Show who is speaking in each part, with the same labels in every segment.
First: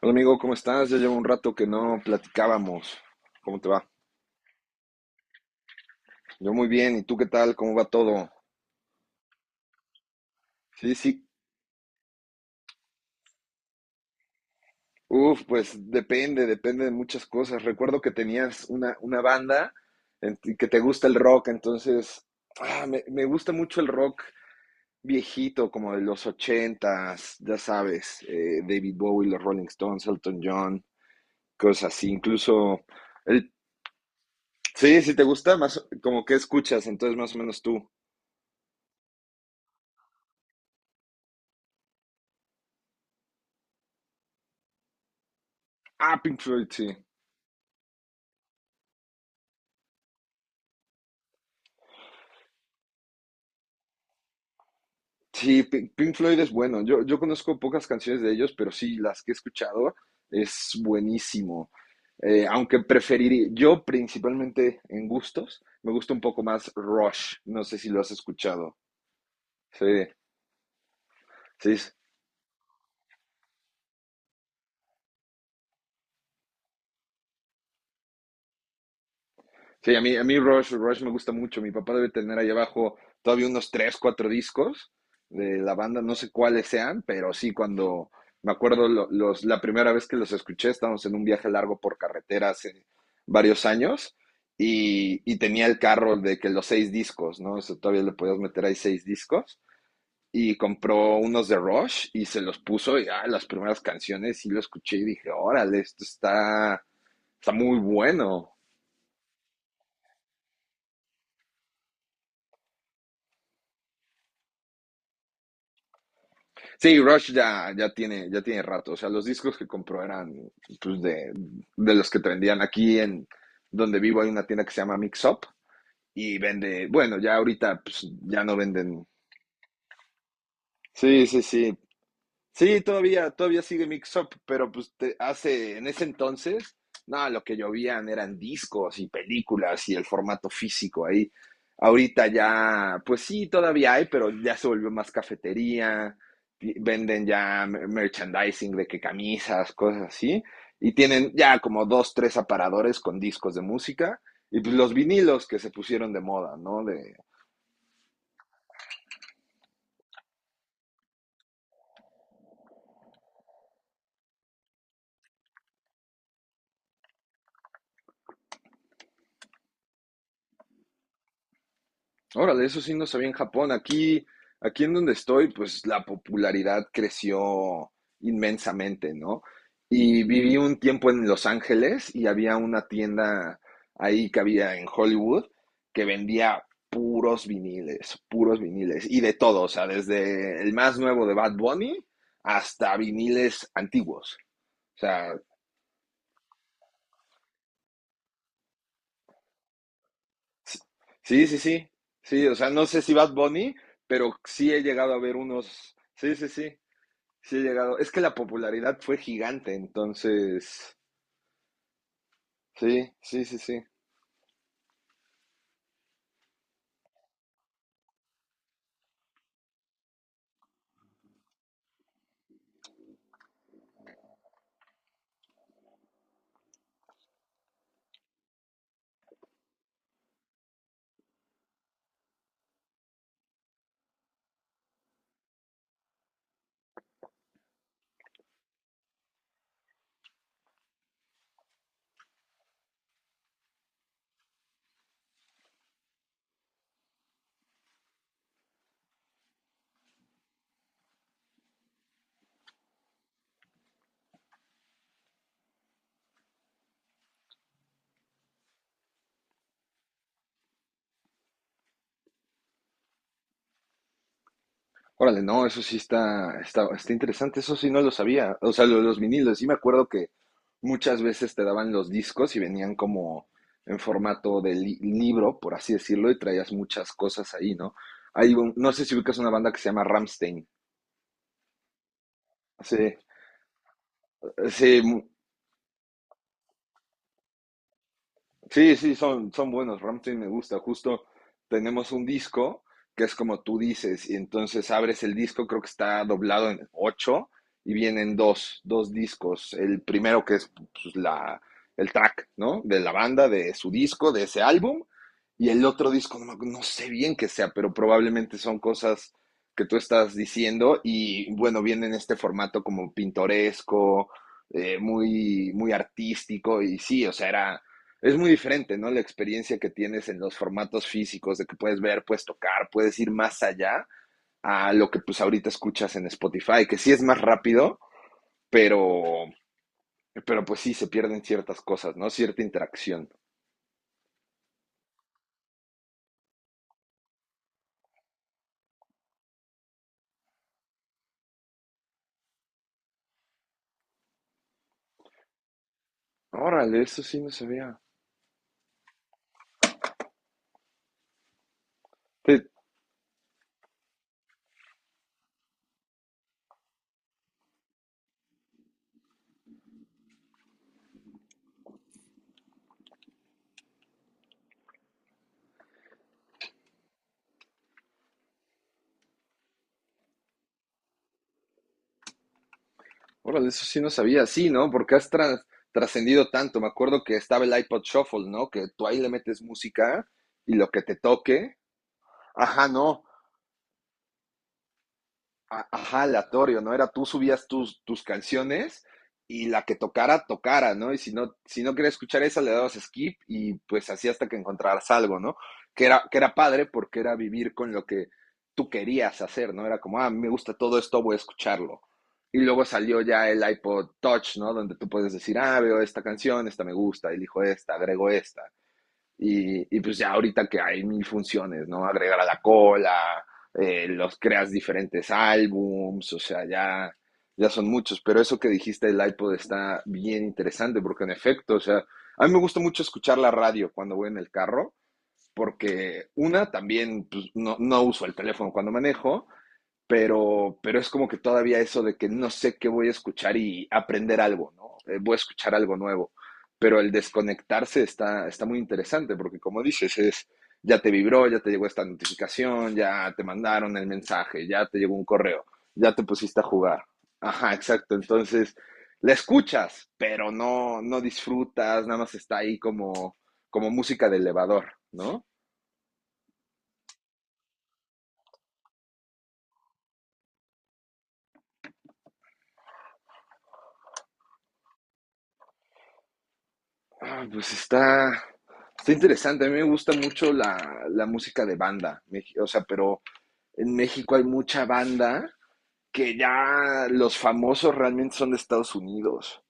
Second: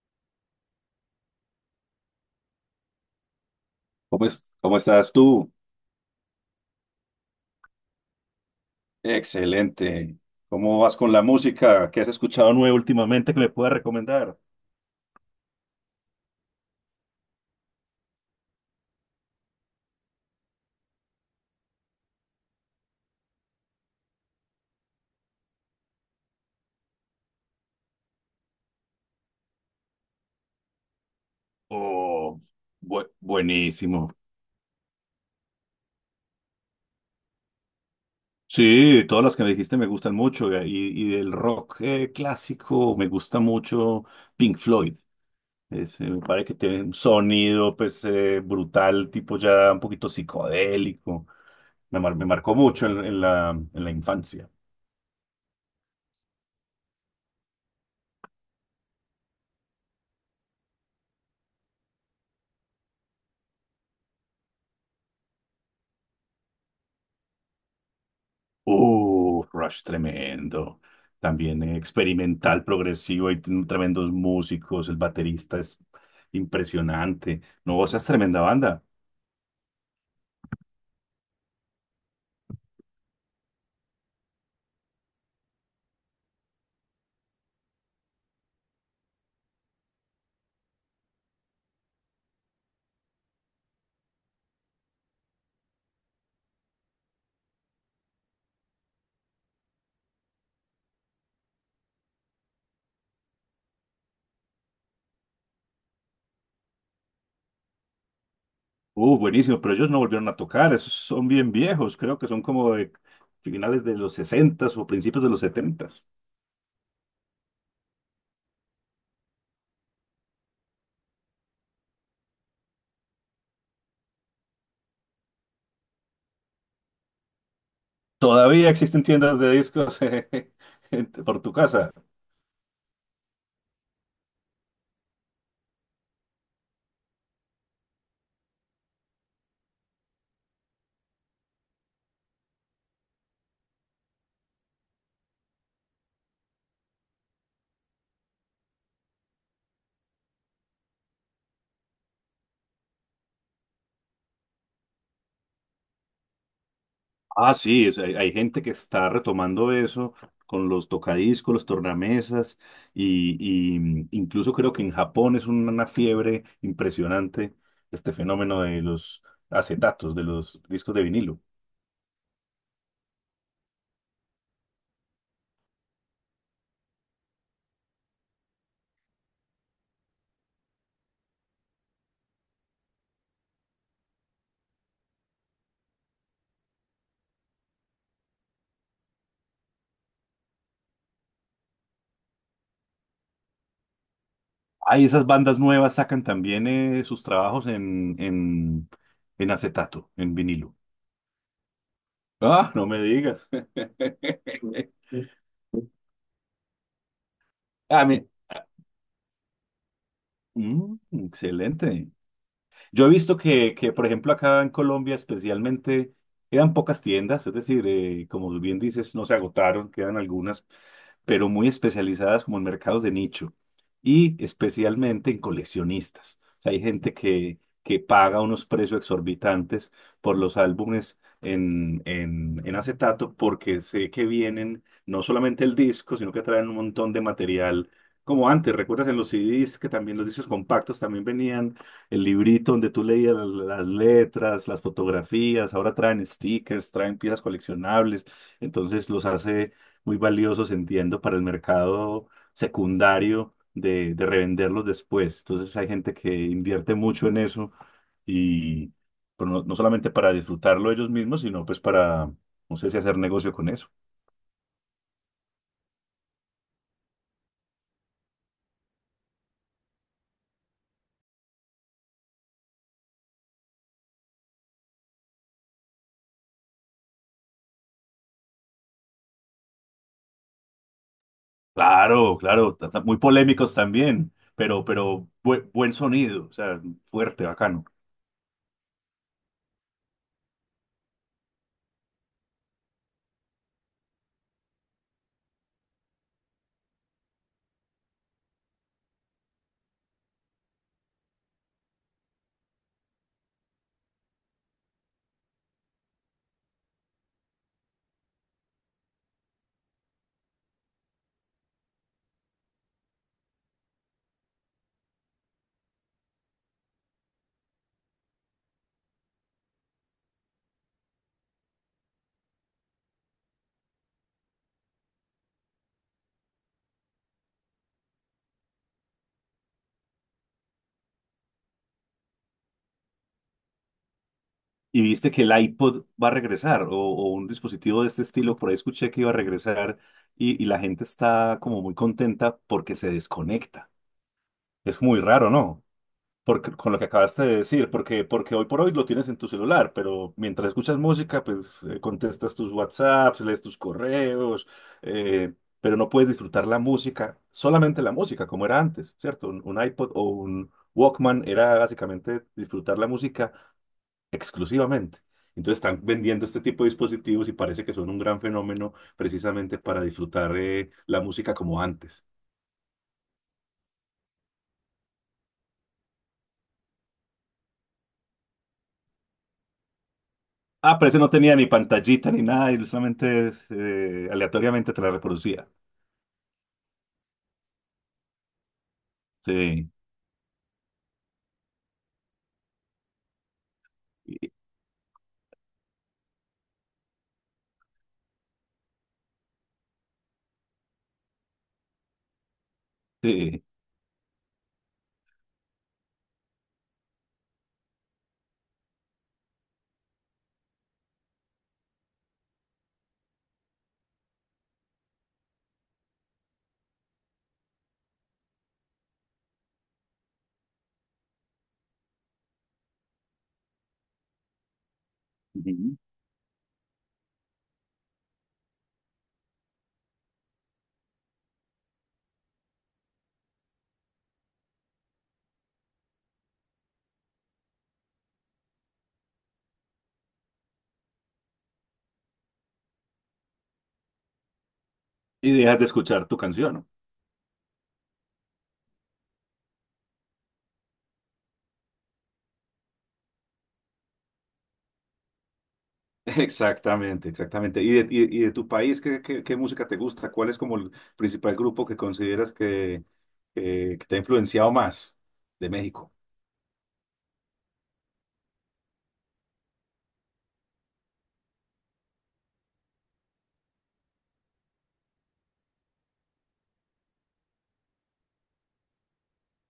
Speaker 1: Hola amigo, ¿cómo estás? Ya llevo un rato que no platicábamos. ¿Cómo te va?
Speaker 2: ¿Cómo estás tú?
Speaker 1: Yo muy bien, ¿y tú qué tal? ¿Cómo va todo?
Speaker 2: Excelente. ¿Cómo
Speaker 1: Sí,
Speaker 2: vas con la
Speaker 1: sí.
Speaker 2: música? ¿Qué has escuchado nuevo últimamente que me puedas recomendar?
Speaker 1: Uf, pues depende de muchas cosas. Recuerdo que tenías una banda en ti que te gusta el rock, entonces me gusta mucho el rock viejito, como de los ochentas, ya sabes, David Bowie, los Rolling Stones, Elton John, cosas así.
Speaker 2: Oh,
Speaker 1: Incluso, el,
Speaker 2: buenísimo.
Speaker 1: sí, si te gusta, más como que escuchas, entonces más o menos tú.
Speaker 2: Sí, todas las que me dijiste me gustan mucho y del rock clásico me gusta mucho Pink Floyd.
Speaker 1: Ah,
Speaker 2: Me
Speaker 1: Pink
Speaker 2: parece que
Speaker 1: Floyd,
Speaker 2: tiene un
Speaker 1: sí.
Speaker 2: sonido pues brutal, tipo ya un poquito psicodélico. Me marcó mucho en la infancia.
Speaker 1: Sí, Pink Floyd es bueno. Yo conozco pocas canciones de ellos, pero sí, las que he escuchado es buenísimo. Aunque preferiría, yo principalmente en gustos, me gusta un poco más Rush. No sé si lo has escuchado.
Speaker 2: Rush
Speaker 1: Sí,
Speaker 2: tremendo. También
Speaker 1: sí.
Speaker 2: experimental, progresivo, hay tiene tremendos músicos, el baterista es impresionante. No, o es tremenda banda.
Speaker 1: Sí, a mí Rush me gusta mucho. Mi papá debe tener ahí abajo todavía unos tres, cuatro discos de la banda, no sé cuáles sean, pero sí, cuando me acuerdo la primera vez que los escuché, estábamos en un viaje largo por carretera hace varios años y tenía el carro de que los seis discos, ¿no? O sea, todavía le podías meter ahí seis discos y compró unos de Rush y se los puso y ah, las primeras canciones y lo escuché y dije, órale, está muy bueno.
Speaker 2: Buenísimo, pero ellos no volvieron a tocar, esos son bien viejos, creo que son como de finales de los sesentas o principios de los setentas.
Speaker 1: Sí, Rush ya tiene rato. O sea, los discos que compró eran pues, de los que te vendían aquí en donde vivo hay una tienda que se llama Mix Up y vende, bueno, ya ahorita pues, ya no
Speaker 2: Todavía existen
Speaker 1: venden.
Speaker 2: tiendas de discos
Speaker 1: Sí, sí,
Speaker 2: por tu
Speaker 1: sí.
Speaker 2: casa.
Speaker 1: Sí, todavía sigue Mix Up, pero pues hace, en ese entonces, no, lo que llovían eran discos y películas y el formato físico ahí. Ahorita ya, pues sí, todavía hay, pero ya se volvió más cafetería, y venden ya merchandising de que camisas, cosas así, y tienen ya como dos, tres aparadores con discos de música, y pues los vinilos que se pusieron de moda, ¿no?
Speaker 2: Ah, sí, hay, hay gente que está retomando eso con los tocadiscos, los tornamesas, y, y incluso creo que en Japón es una fiebre impresionante este fenómeno de los acetatos, de los discos de vinilo.
Speaker 1: Órale, eso sí no sabía en Japón. Aquí en donde estoy, pues la popularidad creció inmensamente, ¿no? Y viví un tiempo en Los Ángeles y había una tienda ahí que había en Hollywood que vendía puros viniles y de todo, o sea, desde el más nuevo de Bad Bunny hasta viniles antiguos. O
Speaker 2: Hay esas
Speaker 1: sea,
Speaker 2: bandas nuevas sacan también sus trabajos en acetato, en vinilo.
Speaker 1: sí, sí, sí, sí, o sea,
Speaker 2: Ah,
Speaker 1: no
Speaker 2: no me
Speaker 1: sé si Bad
Speaker 2: digas.
Speaker 1: Bunny, pero sí he llegado a ver unos, sí, sí, sí. Sí he llegado.
Speaker 2: Ah,
Speaker 1: Es que
Speaker 2: mi-
Speaker 1: la popularidad fue gigante, entonces.
Speaker 2: mm, Excelente. Yo he
Speaker 1: Sí,
Speaker 2: visto
Speaker 1: sí, sí,
Speaker 2: que,
Speaker 1: sí.
Speaker 2: que, por ejemplo, acá en Colombia especialmente quedan pocas tiendas, es decir, como bien dices, no se agotaron, quedan algunas, pero muy especializadas como en mercados de nicho y especialmente en coleccionistas. O sea, hay gente que paga unos precios exorbitantes por los álbumes en acetato porque sé que vienen no solamente el disco, sino que traen un montón de material. Como antes, ¿recuerdas en los CDs que también los discos compactos también venían? El librito donde tú leías las letras, las fotografías, ahora traen stickers, traen piezas coleccionables, entonces los hace muy valiosos, entiendo, para el mercado secundario de revenderlos después. Entonces hay gente que invierte mucho en eso y pero no, no solamente para disfrutarlo ellos mismos, sino pues para, no sé si hacer negocio con eso.
Speaker 1: Órale, no, eso sí está interesante, eso sí no lo sabía. O sea, lo los vinilos, sí me acuerdo que muchas veces te daban los discos y venían como en formato de libro, por así decirlo, y traías muchas cosas ahí, ¿no? Hay un- no sé si ubicas una banda que se llama Ramstein.
Speaker 2: Claro, claro,
Speaker 1: Sí,
Speaker 2: muy polémicos también,
Speaker 1: sí.
Speaker 2: pero buen sonido, o sea, fuerte, bacano.
Speaker 1: Sí, sí, son buenos. Rammstein me gusta. Justo tenemos un disco que es como tú dices, y entonces abres el disco, creo que está doblado en ocho, y vienen dos discos. El primero que es pues, la, el track, ¿no? De la banda, de su disco, de ese álbum, y el otro disco, no, no sé bien qué sea, pero probablemente son cosas que tú estás diciendo, y bueno, viene en este formato como pintoresco, muy, muy artístico, y sí, o sea, era es muy diferente, ¿no? La experiencia que tienes en los formatos físicos, de que puedes ver, puedes tocar, puedes ir más allá a lo que pues ahorita escuchas en Spotify, que sí es más rápido, pero, pero pues sí se pierden ciertas cosas, ¿no? Cierta interacción.
Speaker 2: Y viste que el iPod va a regresar, o un dispositivo de este estilo, por ahí escuché que iba a regresar y la gente está como muy contenta porque se desconecta. Es muy raro, ¿no? Porque, con lo
Speaker 1: Órale,
Speaker 2: que
Speaker 1: eso sí
Speaker 2: acabaste
Speaker 1: no
Speaker 2: de decir,
Speaker 1: sabía.
Speaker 2: porque, porque hoy por hoy lo tienes en tu celular, pero mientras escuchas música, pues
Speaker 1: Sí,
Speaker 2: contestas tus WhatsApps, lees tus correos, eh, pero no puedes disfrutar la música, solamente la música, como era antes, ¿cierto? Un iPod o un Walkman era básicamente disfrutar la música exclusivamente. Entonces están vendiendo este tipo de dispositivos y parece que son un gran fenómeno precisamente para disfrutar la música como antes.
Speaker 1: órale, eso sí no sabía, sí, ¿no? Porque has trascendido tanto. Me acuerdo que estaba el iPod Shuffle, ¿no? Que tú ahí le metes música y lo
Speaker 2: Ah,
Speaker 1: que
Speaker 2: pero
Speaker 1: te
Speaker 2: ese no tenía ni
Speaker 1: toque.
Speaker 2: pantallita ni nada, y
Speaker 1: Ajá, no.
Speaker 2: solamente aleatoriamente te la reproducía.
Speaker 1: Ajá, aleatorio, ¿no? Era tú subías tus canciones y la
Speaker 2: Sí,
Speaker 1: que tocara, tocara, ¿no? Y si no, querías escuchar esa, le dabas skip y pues así hasta
Speaker 2: y-
Speaker 1: que encontraras algo, ¿no? Que era padre porque era vivir con lo que tú querías hacer, ¿no? Era como, ah, me gusta todo esto, voy a escucharlo. Y luego salió ya el
Speaker 2: sí.
Speaker 1: iPod Touch, ¿no? Donde tú puedes decir, ah, veo esta canción, esta me gusta, elijo esta, agrego esta. Y, pues ya ahorita que hay mil funciones, ¿no? Agregar a la cola, los creas diferentes álbums, o sea, ya, ya son muchos. Pero eso que dijiste del iPod está bien interesante, porque en efecto, o sea, a mí me gusta mucho escuchar la radio cuando voy en el carro,
Speaker 2: Ujú.
Speaker 1: porque una, también pues, no, no uso el teléfono cuando manejo, pero es como que todavía eso de que no sé qué voy a escuchar y aprender algo, ¿no? Voy a escuchar algo nuevo. Pero el desconectarse está muy interesante porque como dices, es, ya te vibró, ya te llegó esta notificación, ya te mandaron el mensaje, ya te llegó un
Speaker 2: Y
Speaker 1: correo,
Speaker 2: dejas de
Speaker 1: ya te
Speaker 2: escuchar tu
Speaker 1: pusiste a
Speaker 2: canción, ¿no?
Speaker 1: jugar. Ajá, exacto. Entonces, la escuchas, pero no, no disfrutas, nada más está ahí como, como música de elevador, ¿no?
Speaker 2: Exactamente, exactamente. ¿Y de tu país, ¿qué, qué, qué música te gusta? ¿Cuál es como el principal grupo que consideras que, que te ha influenciado más de México?
Speaker 1: Ah, pues está interesante. A mí me gusta mucho la música de banda. O sea, pero en México hay mucha banda que ya los famosos realmente son de Estados Unidos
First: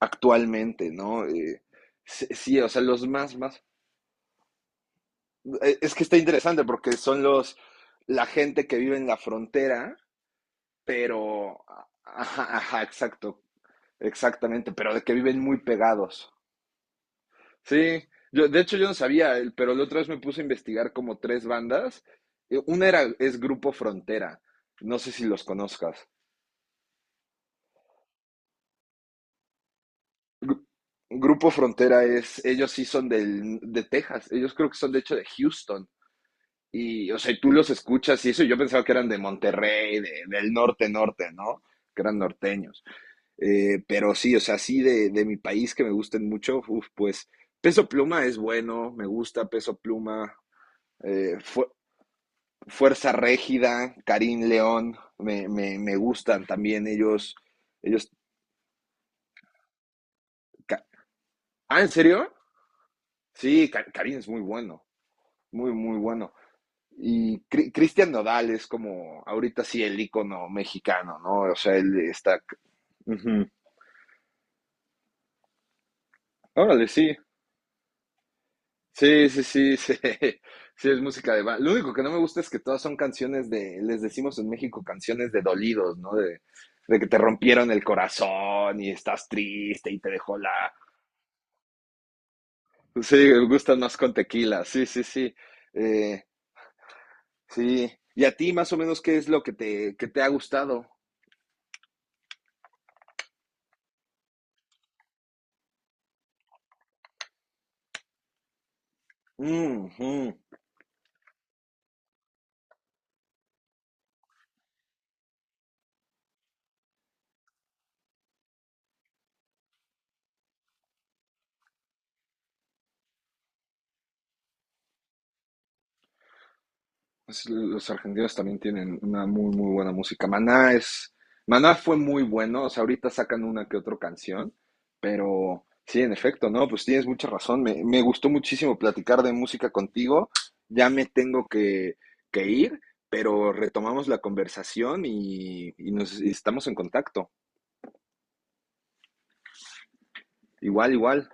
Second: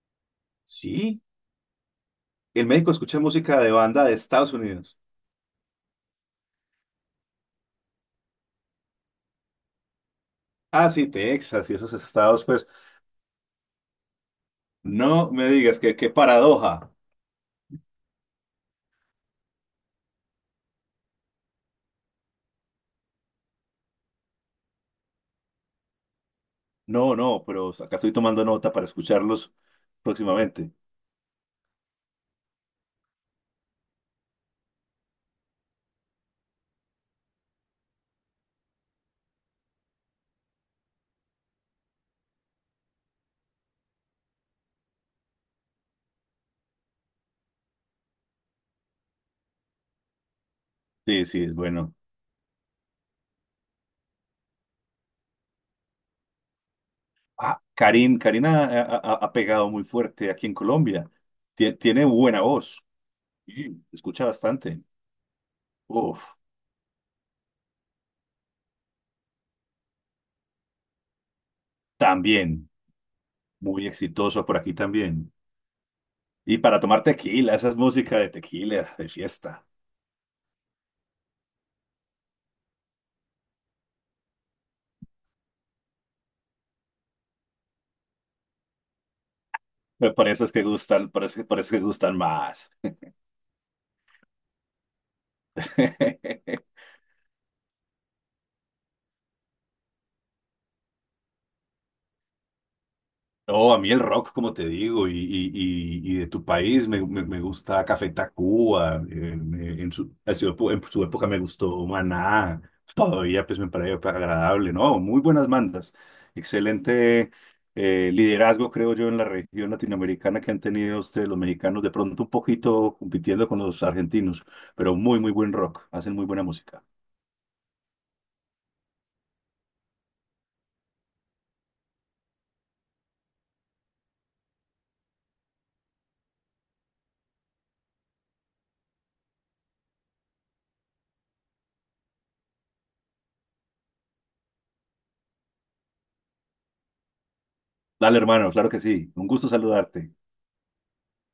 Speaker 1: actualmente,
Speaker 2: Sí.
Speaker 1: ¿no? Sí, sí,
Speaker 2: En
Speaker 1: o sea,
Speaker 2: México
Speaker 1: los
Speaker 2: escuché
Speaker 1: más,
Speaker 2: música
Speaker 1: más.
Speaker 2: de banda de Estados Unidos.
Speaker 1: Es que está interesante porque son la gente que vive en la frontera,
Speaker 2: Ah, sí,
Speaker 1: pero,
Speaker 2: Texas y esos estados,
Speaker 1: ajá,
Speaker 2: pues,
Speaker 1: ajá, exacto, exactamente, pero de que
Speaker 2: no
Speaker 1: viven
Speaker 2: me
Speaker 1: muy
Speaker 2: digas que qué
Speaker 1: pegados.
Speaker 2: paradoja.
Speaker 1: Sí, yo, de hecho yo no sabía, el- pero la otra vez me puse a investigar como tres bandas. Una era, es Grupo Frontera, no sé si los conozcas.
Speaker 2: No, no, pero acá estoy tomando nota para escucharlos
Speaker 1: Gru-
Speaker 2: próximamente.
Speaker 1: Grupo Frontera es, ellos sí son del, de Texas, ellos creo que son de hecho de Houston. Y, o sea, y tú los escuchas y eso, yo pensaba que eran de Monterrey, de- del norte, norte, ¿no? Que eran norteños. Pero sí, o sea, sí de mi país que me gusten mucho, uf, pues Peso Pluma es bueno, me gusta Peso Pluma.
Speaker 2: Sí, sí, es
Speaker 1: Fue,
Speaker 2: bueno.
Speaker 1: Fuerza Régida, Karim León, me gustan también ellos.
Speaker 2: Ah,
Speaker 1: Ellos
Speaker 2: Karin, Karina ha pegado muy fuerte aquí en Colombia.
Speaker 1: ah, ¿en
Speaker 2: Tiene
Speaker 1: serio?
Speaker 2: buena voz.
Speaker 1: Sí,
Speaker 2: Sí,
Speaker 1: Karim
Speaker 2: escucha
Speaker 1: es muy
Speaker 2: bastante.
Speaker 1: bueno, muy, muy bueno.
Speaker 2: Uf,
Speaker 1: Y Cristian Nodal es como ahorita sí el ícono mexicano, ¿no? O sea, él está...
Speaker 2: también,
Speaker 1: Uh -huh.
Speaker 2: muy exitoso por aquí también. Y para
Speaker 1: Órale,
Speaker 2: tomar
Speaker 1: sí.
Speaker 2: tequila, esa es música de tequila, de
Speaker 1: Sí. Sí,
Speaker 2: fiesta.
Speaker 1: sí, sí, sí. Es música de... Lo único que no me gusta es que todas son canciones de... Les decimos en México canciones de dolidos, ¿no? De que te rompieron el corazón y estás triste y te
Speaker 2: Me
Speaker 1: dejó
Speaker 2: parece que
Speaker 1: la,
Speaker 2: gustan, parece, parece que gustan más.
Speaker 1: sí, gustan más con tequila, sí, sí, sí. Eh, sí. ¿Y a ti más o menos qué es lo que te, ha gustado?
Speaker 2: No, a mí el rock, como te digo, y de tu país, me gusta Café Tacuba,
Speaker 1: Mm, mm.
Speaker 2: en su época me gustó Maná, todavía pues me parece agradable, ¿no? Muy buenas bandas, excelente liderazgo, creo yo, en la región latinoamericana que han tenido ustedes los mexicanos, de pronto un poquito compitiendo con los argentinos, pero muy, muy buen rock, hacen muy buena música.
Speaker 1: Es- los argentinos también tienen una muy, muy buena música. Maná es, Maná fue muy bueno, o sea, ahorita sacan una que otra canción, pero sí, en efecto, ¿no? Pues tienes mucha razón. Me gustó muchísimo platicar de música contigo. Ya me tengo que ir, pero retomamos la conversación y nos y estamos en contacto.
Speaker 2: Dale, hermano, claro que sí, un gusto saludarte.
Speaker 1: Igual, igual.